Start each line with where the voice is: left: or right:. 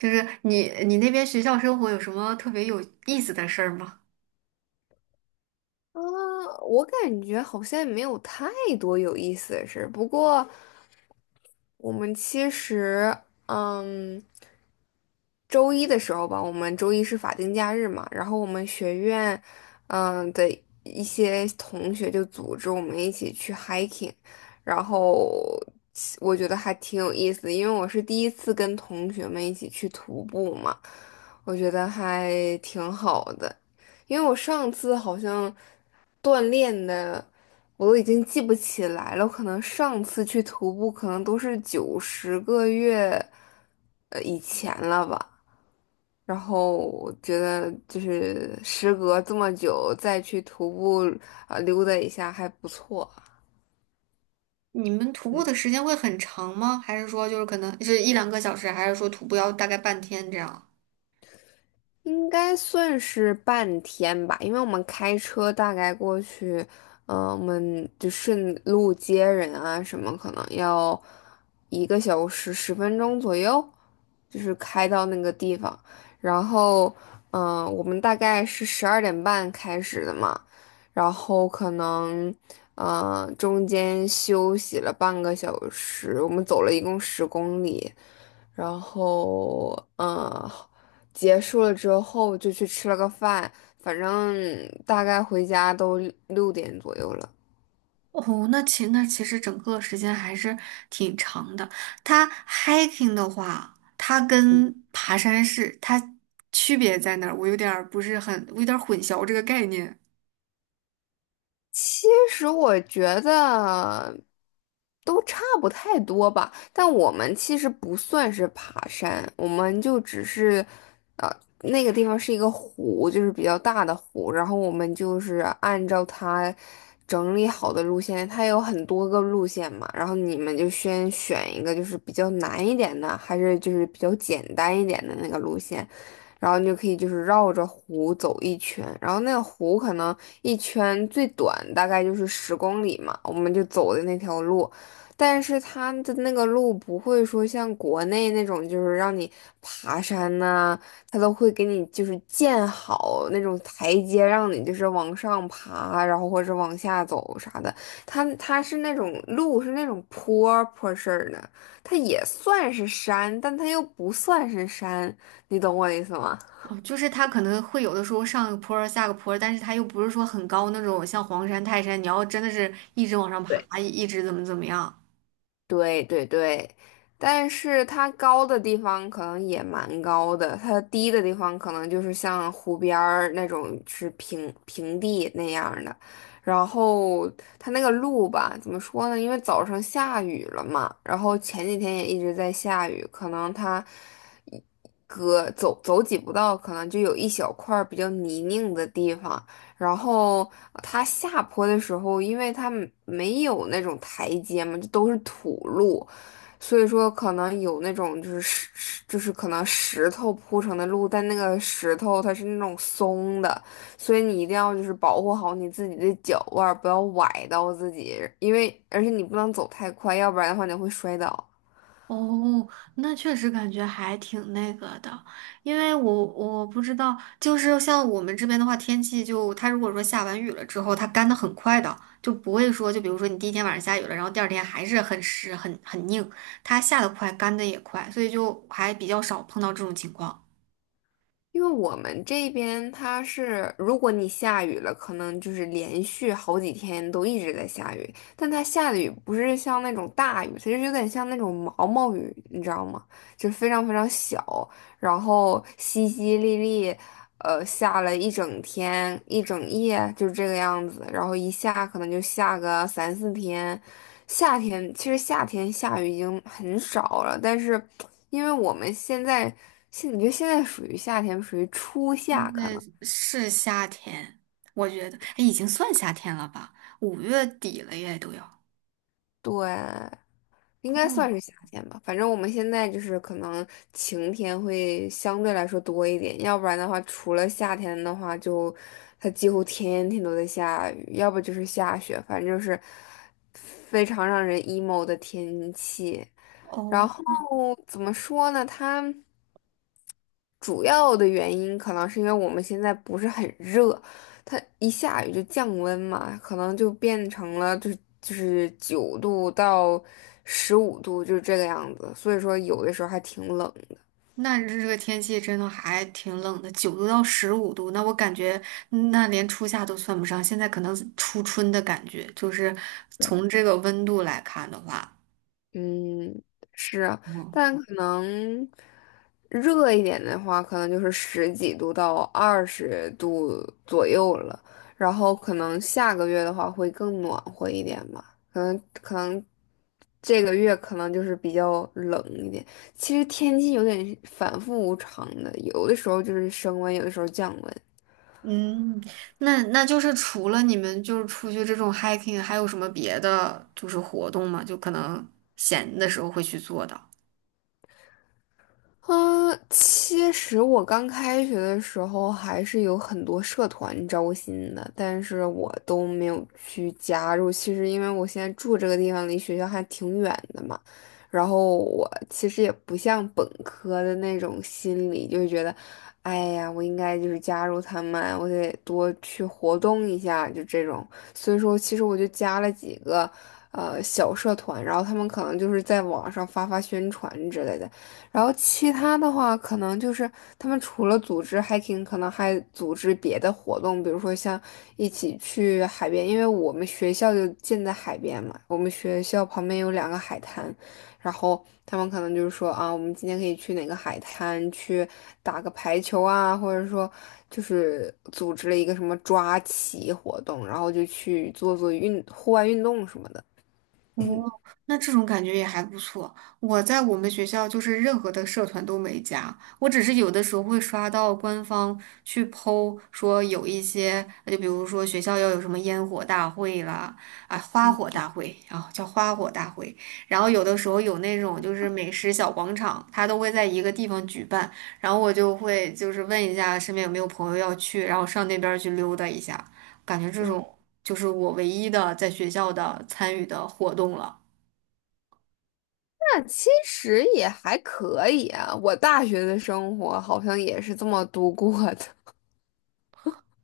right: 就是你那边学校生活有什么特别有意思的事儿吗？
left: 啊，我感觉好像也没有太多有意思的事儿。不过我们其实，嗯，周一的时候吧，我们周一是法定假日嘛。然后我们学院，嗯的一些同学就组织我们一起去 hiking。然后我觉得还挺有意思的，因为我是第一次跟同学们一起去徒步嘛。我觉得还挺好的，因为我上次好像锻炼的。我都已经记不起来了，我可能上次去徒步可能都是九十个月以前了吧。然后我觉得就是时隔这么久再去徒步，溜达一下还不错。
right: 你们徒步的时间会很长吗？还是说就是可能是一两个小时，还是说徒步要大概半天这样？
left: 应该算是半天吧。因为我们开车大概过去，我们就顺路接人啊什么，可能要1个小时10分钟左右，就是开到那个地方。然后，我们大概是12点半开始的嘛。然后可能，中间休息了半个小时，我们走了一共十公里。然后，结束了之后就去吃了个饭，反正大概回家都六点左右了。
right: 哦，那其实整个时间还是挺长的。它 hiking 的话，它跟爬山是它区别在哪儿？我有点儿不是很，我有点儿混淆这个概念。
left: 其实我觉得都差不太多吧，但我们其实不算是爬山，我们就只是，呃，那个地方是一个湖，就是比较大的湖。然后我们就是按照它整理好的路线，它有很多个路线嘛。然后你们就先选一个就是比较难一点的，还是就是比较简单一点的那个路线。然后你就可以就是绕着湖走一圈。然后那个湖可能。一圈最短大概就是十公里嘛，我们就走的那条路。但是它的那个路不会说像国内那种，就是让你爬山呐、它都会给你就是建好那种台阶，让你就是往上爬，然后或者往下走啥的。它是那种路是那种坡坡式儿的。它也算是山，但它又不算是山。你懂我的意思吗？
right: 哦，就是它可能会有的时候上个坡儿下个坡儿，但是它又不是说很高那种，像黄山、泰山，你要真的是一直往上
left: 对。
right: 爬，一直怎么怎么样。
left: 对对对。但是它高的地方可能也蛮高的，它低的地方可能就是像湖边儿那种是平平地那样儿的。然后它那个路吧，怎么说呢？因为早上下雨了嘛，然后前几天也一直在下雨。可能它一隔走走几步道，可能就有一小块儿比较泥泞的地方。然后它下坡的时候，因为它没有那种台阶嘛，就都是土路。所以说可能有那种就是就是可能石头铺成的路，但那个石头它是那种松的。所以你一定要就是保护好你自己的脚腕儿，不要崴到自己。因为而且你不能走太快，要不然的话你会摔倒。
right: 哦，那确实感觉还挺那个的，因为我不知道，就是像我们这边的话，天气就它如果说下完雨了之后，它干的很快的，就不会说，就比如说你第一天晚上下雨了，然后第二天还是很湿很硬，它下的快，干的也快，所以就还比较少碰到这种情况。
left: 因为我们这边它是，如果你下雨了，可能就是连续好几天都一直在下雨。但它下的雨不是像那种大雨，它就是有点像那种毛毛雨，你知道吗？就是非常非常小，然后淅淅沥沥，下了一整天、一整夜，就是这个样子。然后一下可能就下个三四天。夏天其实夏天下雨已经很少了，但是因为我们现在你觉得现在属于夏天，属于初夏
right: 现
left: 可
right: 在
left: 能。
right: 是夏天，我觉得，哎已经算夏天了吧？五月底了耶，都要。
left: 对，应该算是夏天吧。反正我们现在就是可能晴天会相对来说多一点。要不然的话，除了夏天的话就，它几乎天天都在下雨，要不就是下雪，反正就是非常让人 emo 的天气。然
right: 哦，
left: 后怎么说呢？它。主要的原因可能是因为我们现在不是很热，它一下雨就降温嘛，可能就变成了就是9度到15度，就是这个样子，所以说有的时候还挺冷。
right: 那这个天气真的还挺冷的，九度到十五度，那我感觉那连初夏都算不上，现在可能是初春的感觉，就是从这个温度来看的话。
left: 嗯，是啊。
right: 哦，
left: 但可能热一点的话，可能就是十几度到20度左右了。然后可能下个月的话会更暖和一点吧，可能这个月可能就是比较冷一点。其实天气有点反复无常的，有的时候就是升温，有的时候降温。
right: 嗯，那就是除了你们就是出去这种 hiking，还有什么别的就是活动吗？就可能闲的时候会去做的。
left: 嗯，其实我刚开学的时候还是有很多社团招新的，但是我都没有去加入。其实因为我现在住这个地方离学校还挺远的嘛。然后我其实也不像本科的那种心理，就是觉得，哎呀，我应该就是加入他们，我得多去活动一下，就这种。所以说，其实我就加了几个小社团。然后他们可能就是在网上发发宣传之类的。然后其他的话，可能就是他们除了组织 hiking，可能还组织别的活动，比如说像一起去海边，因为我们学校就建在海边嘛，我们学校旁边有两个海滩。然后他们可能就是说啊，我们今天可以去哪个海滩去打个排球啊，或者说就是组织了一个什么抓棋活动，然后就去做做户外运动什么的。
right: 哦，那这种感觉也还不错。我在我们学校就是任何的社团都没加，我只是有的时候会刷到官方去 po 说有一些，就比如说学校要有什么烟火大会啦，啊，花火大会啊，叫花火大会。然后有的时候有那种就是美食小广场，它都会在一个地方举办，然后我就会就是问一下身边有没有朋友要去，然后上那边儿去溜达一下，感觉这种。就是我唯一的在学校的参与的活动了。
left: 那其实也还可以啊，我大学的生活好像也是这么度过的。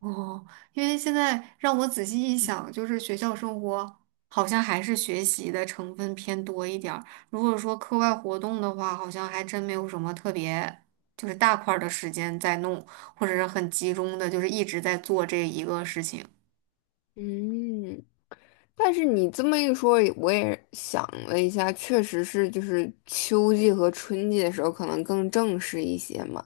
right: 哦，因为现在让我仔细一想，就是学校生活好像还是学习的成分偏多一点儿。如果说课外活动的话，好像还真没有什么特别，就是大块儿的时间在弄，或者是很集中的，就是一直在做这一个事情。
left: 嗯，但是你这么一说，我也想了一下，确实是就是秋季和春季的时候可能更正式一些嘛，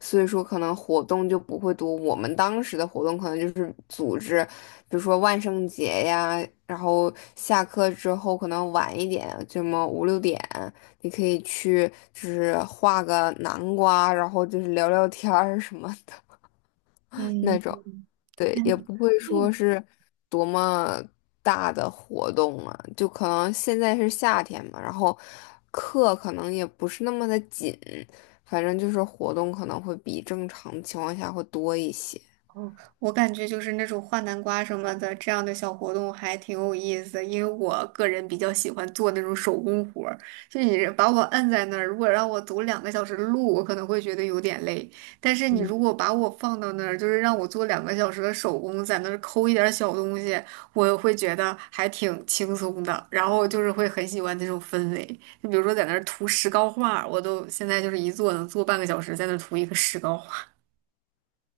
left: 所以说可能活动就不会多。我们当时的活动可能就是组织，比如说万圣节呀，然后下课之后可能晚一点，这么五六点，你可以去就是画个南瓜，然后就是聊聊天儿什么的 那
right: 嗯。
left: 种。对，也
right: 嗯。
left: 不会说
right: 哎，
left: 是多么大的活动嘛，就可能现在是夏天嘛，然后课可能也不是那么的紧，反正就是活动可能会比正常情况下会多一些。
right: 我感觉就是那种画南瓜什么的这样的小活动还挺有意思的，因为我个人比较喜欢做那种手工活儿。就你把我摁在那儿，如果让我走两个小时的路，我可能会觉得有点累。但是你如果把我放到那儿，就是让我做两个小时的手工，在那儿抠一点儿小东西，我会觉得还挺轻松的。然后就是会很喜欢那种氛围。就比如说在那儿涂石膏画儿我都现在就是一坐能坐半个小时，在那儿涂一个石膏画。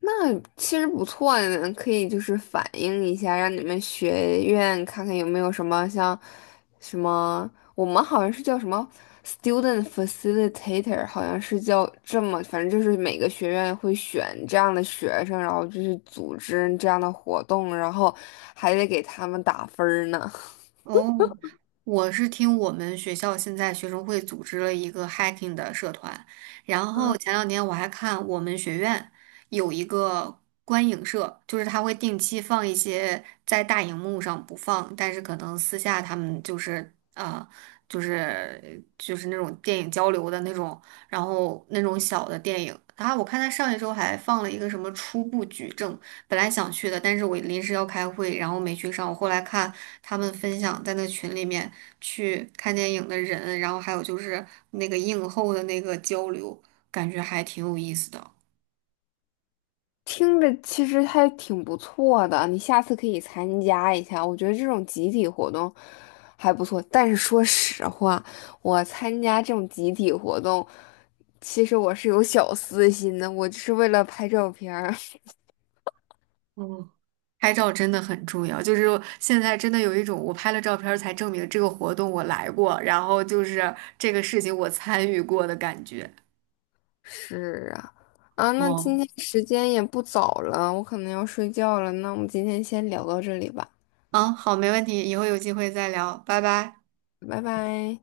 left: 那其实不错呢，嗯可以就是反映一下，让你们学院看看有没有什么像什么，我们好像是叫什么 student facilitator，好像是叫这么，反正就是每个学院会选这样的学生，然后就是组织这样的活动，然后还得给他们打分儿呢。
right: 哦，我是听我们学校现在学生会组织了一个 hiking 的社团，然后 前两年我还看我们学院有一个观影社，就是他会定期放一些在大荧幕上不放，但是可能私下他们就是啊、就是那种电影交流的那种，然后那种小的电影，然后我看他上一周还放了一个什么初步举证。本来想去的，但是我临时要开会，然后没去上。我后来看他们分享在那群里面去看电影的人，然后还有就是那个映后的那个交流，感觉还挺有意思的。
left: 听着其实还挺不错的，你下次可以参加一下。我觉得这种集体活动还不错。但是说实话，我参加这种集体活动，其实我是有小私心的，我就是为了拍照片儿。
right: 嗯，拍照真的很重要，就是现在真的有一种我拍了照片儿才证明这个活动我来过，然后就是这个事情我参与过的感觉。
left: 是啊。啊，那今
right: 哦，
left: 天时间也不早了，我可能要睡觉了，那我们今天先聊到这里吧。
right: 嗯，好，没问题，以后有机会再聊，拜拜。
left: 拜拜。